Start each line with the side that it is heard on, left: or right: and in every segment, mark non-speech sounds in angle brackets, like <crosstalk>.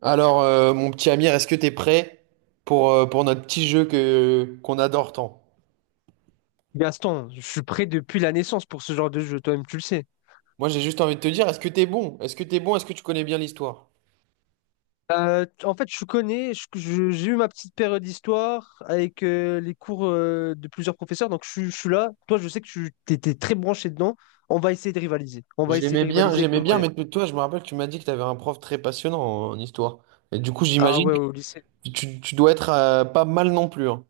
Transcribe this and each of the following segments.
right: Alors, mon petit Amir, est-ce que t'es prêt pour notre petit jeu qu'on adore tant?
left: Gaston, je suis prêt depuis la naissance pour ce genre de jeu, toi-même tu le sais.
right: Moi, j'ai juste envie de te dire, est-ce que t'es bon? Est-ce que t'es bon? Est-ce que tu connais bien l'histoire?
left: En fait, je connais, j'ai eu ma petite période d'histoire avec les cours de plusieurs professeurs, donc je suis là. Toi, je sais que tu étais très branché dedans. On va essayer de rivaliser. On va essayer de rivaliser avec
right: J'aimais
left: nos
right: bien,
left: moyens.
right: mais toi, je me rappelle que tu m'as dit que t'avais un prof très passionnant en histoire. Et du coup,
left: Ah
right: j'imagine
left: ouais, au
right: que
left: lycée.
right: tu dois être pas mal non plus, hein.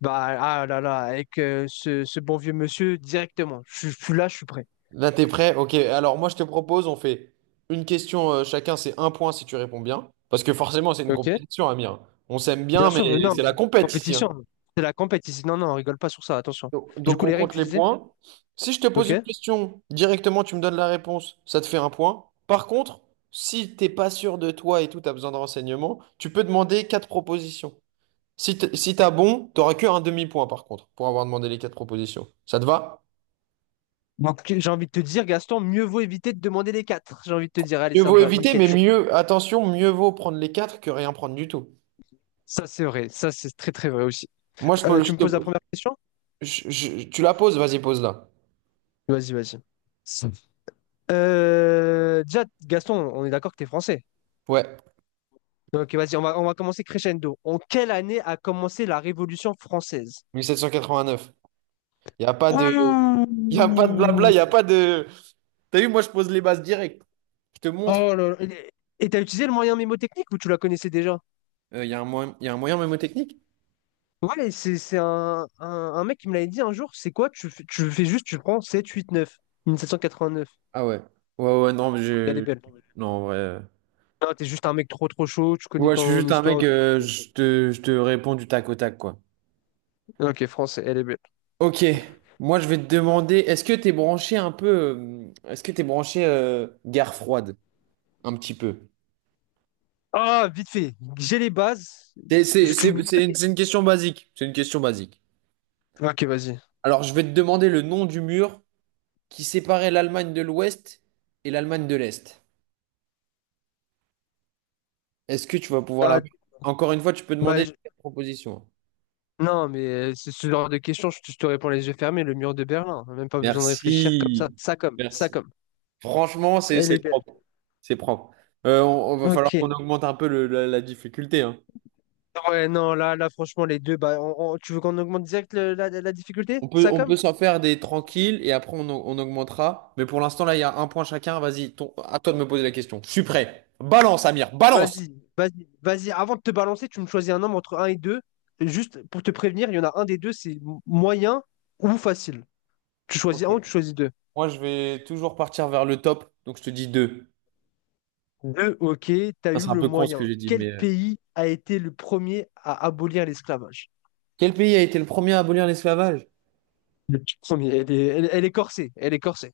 left: Bah, ah là là, avec ce bon vieux monsieur directement. Je suis là, je suis prêt.
right: Là, t'es prêt? Ok, alors moi, je te propose, on fait une question chacun, c'est un point si tu réponds bien. Parce que forcément, c'est une
left: Ok.
right: compétition, Amir. On s'aime bien,
left: Bien sûr,
right: mais
left: non,
right: c'est la compète ici, hein.
left: compétition. C'est la compétition. Non, non, on rigole pas sur ça, attention.
right: Donc,
left: Du
right: donc,
left: coup,
right: on
left: les règles,
right: compte
left: tu
right: les
left: disais?
right: points. Si je te pose
left: Ok?
right: une question, directement tu me donnes la réponse, ça te fait un point. Par contre, si t'es pas sûr de toi et tout, tu as besoin de renseignements, tu peux demander quatre propositions. Si t'as bon, t'auras que un demi-point par contre, pour avoir demandé les quatre propositions. Ça te va?
left: Donc, j'ai envie de te dire, Gaston, mieux vaut éviter de demander les quatre. J'ai envie de te dire, allez,
right: Mieux
left: ça
right: vaut
left: me va,
right: éviter,
left: nickel,
right: mais
left: je suis prêt.
right: mieux, attention, mieux vaut prendre les quatre que rien prendre du tout.
left: Ça, c'est vrai. Ça, c'est très, très vrai aussi.
right: Moi, je
left: Euh,
right: peux,
left: tu
right: je
left: me poses la
right: te-
left: première question?
right: je- tu la poses, vas-y, pose-la.
left: Vas-y, vas-y. Déjà, Gaston, on est d'accord que tu es français.
right: Ouais,
left: Donc, vas-y, on va commencer crescendo. En quelle année a commencé la Révolution française?
right: mille sept cent quatre-vingt-neuf. Il n'y a pas de, il y a pas de blabla, il n'y a pas de. T'as vu, moi, je pose les bases directes. Je te montre.
left: Oh là là. Et t'as utilisé le moyen mémotechnique ou tu la connaissais déjà?
right: Il y a un moyen, y a un moyen mnémotechnique?
left: Ouais, c'est un, un mec qui me l'avait dit un jour. C'est quoi? Tu fais juste, tu prends 7, 8, 9. 1789.
right: Ah ouais. Ouais, ouais, non, mais
left: Regardez
right: je.
left: bien.
right: Non, en vrai.
left: Non, t'es juste un mec trop chaud, tu connais
right: Ouais, je suis
left: ton
right: juste un mec,
left: histoire. Ok,
right: je te réponds du tac au tac, quoi.
left: ok, France, elle est belle.
right: Ok. Moi, je vais te demander, est-ce que t'es branché un peu. Est-ce que t'es branché guerre froide? Un petit peu.
left: Ah, vite fait, j'ai les bases.
right: C'est c'est-
left: Je- tu-
right: c'est- c'est une, c'est une question basique. C'est une question basique.
left: Ok, vas-y.
right: Alors, je vais te demander le nom du mur qui séparait l'Allemagne de l'Ouest et l'Allemagne de l'Est. Est-ce que tu vas pouvoir
left: Ah,
right: l'avoir? Encore une fois, tu peux
left: bah,
right: demander
left: je-
right: les propositions.
left: Non, mais c'est ce genre de question, je te réponds les yeux fermés, le mur de Berlin. Même pas besoin de réfléchir comme
right: Merci.
left: ça. Ça comme, ça
right: Merci.
left: comme.
right: Franchement, c'est
left: Elle est
right: c'est
left: belle.
right: propre. C'est propre. On va falloir qu'on
left: Ok.
right: augmente un peu la difficulté, hein.
left: Ouais, non, là, là, franchement, les deux, bah, tu veux qu'on augmente direct la, la difficulté?
right: On peut,
left: Ça
right: on
left: comme?
right: peut s'en faire des tranquilles et après on augmentera. Mais pour l'instant, là, il y a un point chacun. Vas-y, à toi de me poser la question. Je suis prêt. Balance, Amir, balance!
left: Vas-y, vas-y, vas-y. Avant de te balancer, tu me choisis un nombre entre un et 2. Juste pour te prévenir, il y en a un des deux, c'est moyen ou facile. Tu choisis
right: Ok.
left: un ou tu choisis deux.
right: Moi, je vais toujours partir vers le top. Donc, je te dis deux.
left: Deux, ok, t'as
right: Ça,
left: eu
right: c'est un
left: le
right: peu con ce que
left: moyen.
right: j'ai dit,
left: Quel pays a été le premier à abolir l'esclavage?
right: Quel pays a été le premier à abolir l'esclavage?
left: Le petit premier, elle est, elle, elle est corsée, elle est corsée.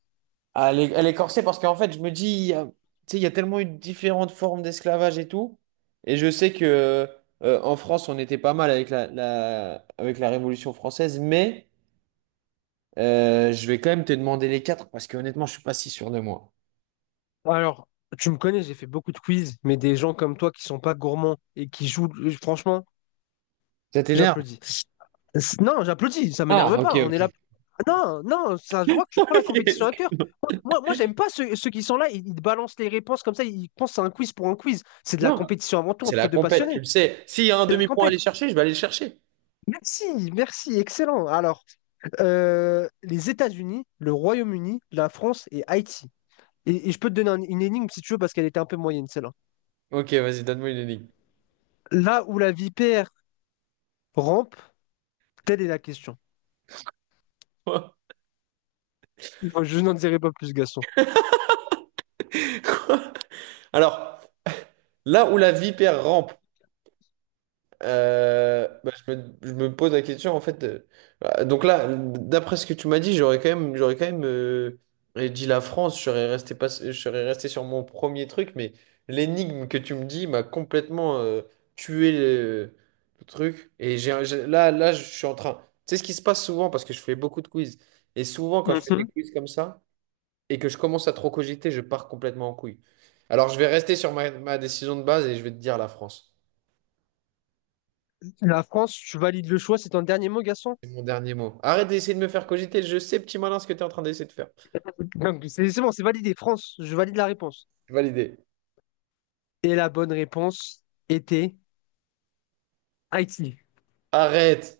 right: Ah, elle est corsée parce qu'en fait, je me dis, tu sais, il y a tellement eu différentes formes d'esclavage et tout. Et je sais que en France, on était pas mal avec la Révolution française, mais je vais quand même te demander les quatre parce que honnêtement, je suis pas si sûr de moi.
left: Alors, tu me connais, j'ai fait beaucoup de quiz, mais des gens comme toi qui sont pas gourmands et qui jouent, franchement,
right: Ça t'énerve?
left: j'applaudis. C'est- Non, j'applaudis, ça m'énerve
right: Ah, ok,
left: pas. On est là.
right: ok.
left: Non, non, ça se voit que tu prends la
right: <laughs>
left: compétition à cœur.
right: Excuse-moi.
left: Moi, moi, moi, j'aime pas ceux, ceux qui sont là, ils te balancent les réponses comme ça, ils pensent à un quiz pour un quiz. C'est de la
right: Non.
left: compétition avant tout
right: C'est
left: entre
right: la
left: deux
right: compète, tu
left: passionnés.
right: le sais. S'il y a un
left: C'est la
right: demi-point à aller
left: compète.
right: chercher, je vais aller le chercher.
left: Merci, merci, excellent. Alors, les États-Unis, le Royaume-Uni, la France et Haïti. Et je peux te donner une énigme si tu veux, parce qu'elle était un peu moyenne, celle-là.
right: Ok, vas-y, donne-moi une énigme.
left: Là où la vipère rampe, telle est la question. Je n'en dirai pas plus, Gaston.
right: <laughs> Alors, là où la vipère rampe, bah, je me pose la question en fait. Bah, donc là, d'après ce que tu m'as dit, j'aurais quand même dit la France. Je serais resté pas, je serais resté sur mon premier truc, mais l'énigme que tu me dis m'a complètement tué le truc. Et là, je suis en train. Tu sais ce qui se passe souvent parce que je fais beaucoup de quiz. Et souvent, quand je fais des
left: Mhm.
right: quiz comme ça et que je commence à trop cogiter, je pars complètement en couille. Alors, je vais rester sur ma décision de base et je vais te dire la France.
left: La France, tu valides le choix, c'est ton dernier mot, Gaston?
right: C'est mon dernier mot. Arrête d'essayer de me faire cogiter. Je sais, petit malin, ce que tu es en train d'essayer de faire.
left: Donc, c'est bon, c'est validé. France, je valide la réponse.
right: Validé.
left: Et la bonne réponse était Haïti.
right: Arrête.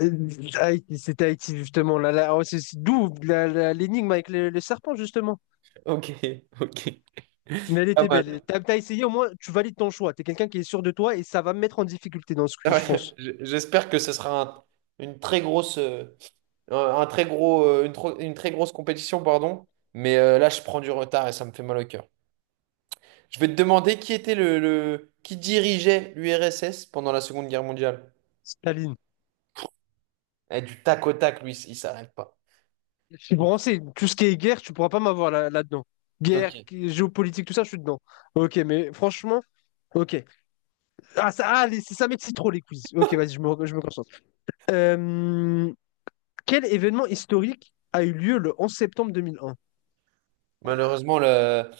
left: Euh, Haïti, c'était Haïti, justement. Là, là, oh, c'est d'où l'énigme avec le serpent, justement.
right: Ok, <laughs> ok.
left: Mais elle
right: Pas
left: était belle.
right: mal.
left: T'as, t'as essayé, au moins, tu valides ton choix. T'es quelqu'un qui est sûr de toi et ça va me mettre en difficulté dans ce quiz,
right: Ouais,
left: je pense.
right: J'espère que ce sera une très grosse, un un très gros, une, tro- une très grosse compétition, pardon. Mais là, je prends du retard et ça me fait mal au cœur. Je vais te demander qui était qui dirigeait l'URSS pendant la Seconde Guerre mondiale.
left: Staline.
right: Eh, du tac au tac, lui, il s'arrête pas.
left: Je suis branché. Tout ce qui est guerre, tu pourras pas m'avoir là, là-dedans. Guerre,
right: Ok.
left: géopolitique, tout ça, je suis dedans. Ok, mais franchement, ok. Ah, ça, ah, ça m'excite trop les quiz. Ok, vas-y, je me concentre. Euh, quel événement historique a eu lieu le 11 septembre 2001?
right: Malheureusement, le-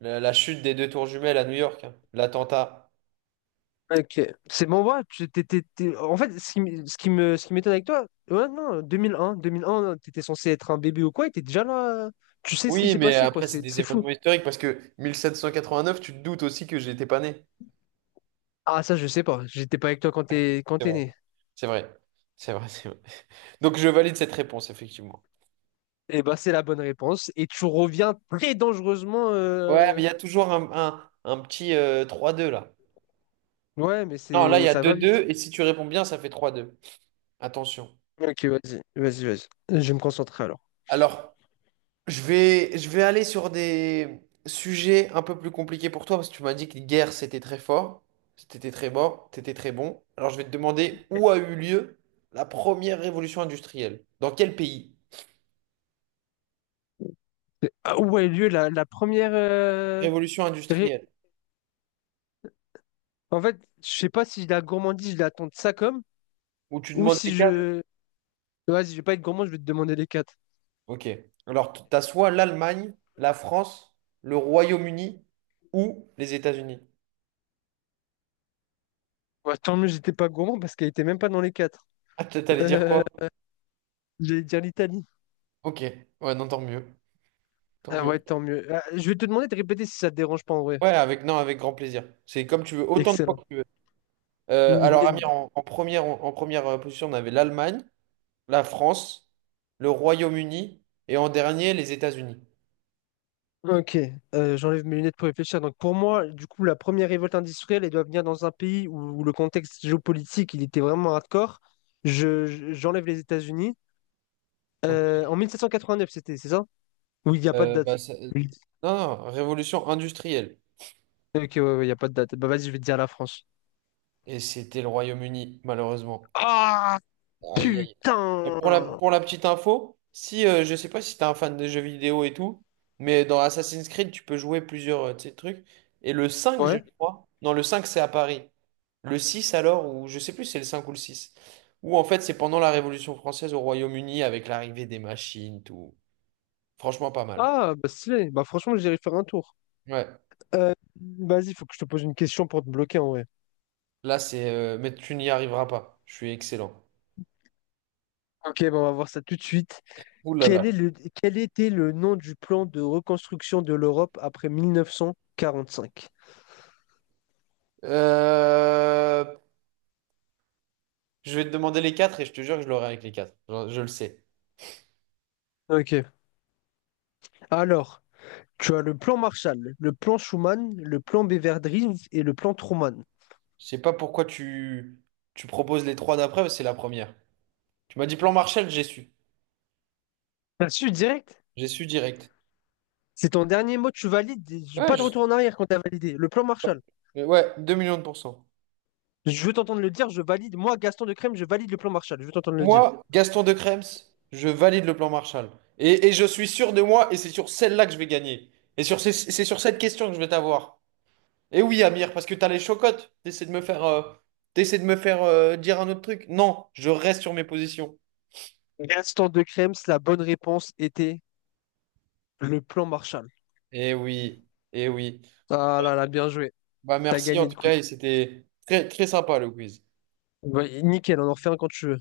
right: la, la chute des deux tours jumelles à New York, hein, l'attentat.
left: Ok, c'est bon, ouais, en fait, ce qui m'étonne avec toi, ouais, non, deux mille un, t'étais censé être un bébé ou quoi, et t'es déjà là, tu sais ce qui
right: Oui,
left: s'est
right: mais
left: passé, quoi,
right: après, c'est
left: c'est
right: des
left: c'est fou.
right: événements historiques parce que 1789, tu te doutes aussi que j'étais pas né.
left: Ah, ça, je sais pas, j'étais pas avec toi quand
right: C'est
left: t'es
right: vrai.
left: né.
right: C'est vrai. C'est vrai, c'est vrai. Donc, je valide cette réponse, effectivement.
left: Eh bah, c'est la bonne réponse, et tu reviens très dangereusement,
right: Ouais, mais il y a toujours un petit 3-2 là.
left: ouais, mais
right: Non, là, il
left: c'est
right: y a
left: ça
right: deux
left: va vite.
right: deux et si tu réponds bien, ça fait 3-2. Attention.
left: Ok, vas-y, vas-y, vas-y, je vais me concentrer alors.
right: Alors, je vais aller sur des sujets un peu plus compliqués pour toi parce que tu m'as dit que guerre, c'était très fort, c'était très fort, c'était très bon. Alors, je vais te demander où a eu lieu la première révolution industrielle. Dans quel pays?
left: Ah où a eu lieu la, la première.
right: Révolution
left: Ré-
right: industrielle,
left: En fait, je sais pas si la gourmandise, je l'attends de ça comme,
right: où tu
left: ou
right: demandes les
left: si
right: quatre.
left: je. Vas-y, je vais pas être gourmand, je vais te demander les quatre.
right: Ok. Alors, tu as soit l'Allemagne, la France, le Royaume-Uni ou les États-Unis.
left: Ouais, tant mieux, j'étais pas gourmand parce qu'elle était même pas dans les quatre.
right: Ah, t'allais dire
left: <laughs>
right: quoi?
left: Euh, j'allais dire l'Italie.
right: Ok. Ouais, non, tant mieux. Tant
left: Ah
right: mieux.
left: ouais, tant mieux. Ah, je vais te demander de répéter si ça te dérange pas en vrai.
right: Ouais, avec, non, avec grand plaisir. C'est comme tu veux, autant de fois
left: Excellent.
right: que tu veux. Alors, Amir,
left: <laughs>
right: en première position, on avait l'Allemagne, la France, le Royaume-Uni et en dernier, les États-Unis.
left: Ok, j'enlève mes lunettes pour réfléchir. Donc pour moi, du coup, la première révolte industrielle, elle doit venir dans un pays où, où le contexte géopolitique, il était vraiment hardcore. J'enlève les États-Unis.
right: Ok.
left: En 1789, c'était, c'est ça? Oui, il n'y a pas de
right: Bah,
left: date. Oui.
right: Non, non, révolution industrielle.
left: Ok, ouais, ouais, il n'y a pas de date. Bah vas-y, je vais te dire la France.
right: Et c'était le Royaume-Uni, malheureusement.
left: Ah,
right: Aïe, aïe. Et pour la,
left: putain!
right: pour la petite info, si je sais pas si t'es un fan de jeux vidéo et tout, mais dans Assassin's Creed, tu peux jouer plusieurs de ces trucs. Et le cinq, je
left: Ouais.
right: crois. Non, le 5 c'est à Paris. Le 6 alors, ou je sais plus si c'est le 5 ou le 6. Ou en fait, c'est pendant la Révolution française au Royaume-Uni avec l'arrivée des machines, tout. Franchement, pas mal.
left: Ah, bah stylé. Bah franchement, j'irai faire un tour.
right: Ouais.
left: Euh, vas-y, faut que je te pose une question pour te bloquer en vrai.
right: Là, c'est. Mais tu n'y arriveras pas. Je suis excellent.
left: Ok, bah on va voir ça tout de suite.
right: Ouh là là.
left: Quel est le, quel était le nom du plan de reconstruction de l'Europe après 1945?
right: Euh, Je vais te demander les quatre et je te jure que je l'aurai avec les quatre. Je le sais.
left: Ok. Alors, tu as le plan Marshall, le plan Schuman, le plan Beveridge et le plan Truman.
right: Je sais pas pourquoi tu proposes les trois d'après, mais c'est la première. Tu m'as dit plan Marshall, j'ai su.
left: T'as su direct?
right: J'ai su direct.
left: C'est ton dernier mot, tu valides. Et
right: Ouais,
left: pas de
right: j'ai
left: retour
right: su.
left: en arrière quand t'as validé. Le plan Marshall.
right: Ouais, 2 millions de pourcents.
left: Je veux t'entendre le dire, je valide. Moi, Gaston de Crème, je valide le plan Marshall. Je veux t'entendre le dire.
right: Moi, Gaston de Krems, je valide le plan Marshall. Et je suis sûr de moi, et c'est sur celle-là que je vais gagner. Et c'est sur cette question que je vais t'avoir. Et oui, Amir, parce que t'as les chocottes. T'essaies de me faire, dire un autre truc. Non, je reste sur mes positions.
left: Gaston de Crème, la bonne réponse était le plan Marshall.
right: Eh oui, eh oui.
left: Ah là là, bien joué.
right: Bah
left: T'as
right: merci en
left: gagné le
right: tout
left: quiz.
right: cas, et c'était très, très sympa le quiz.
left: Ouais, nickel, on en refait un quand tu veux.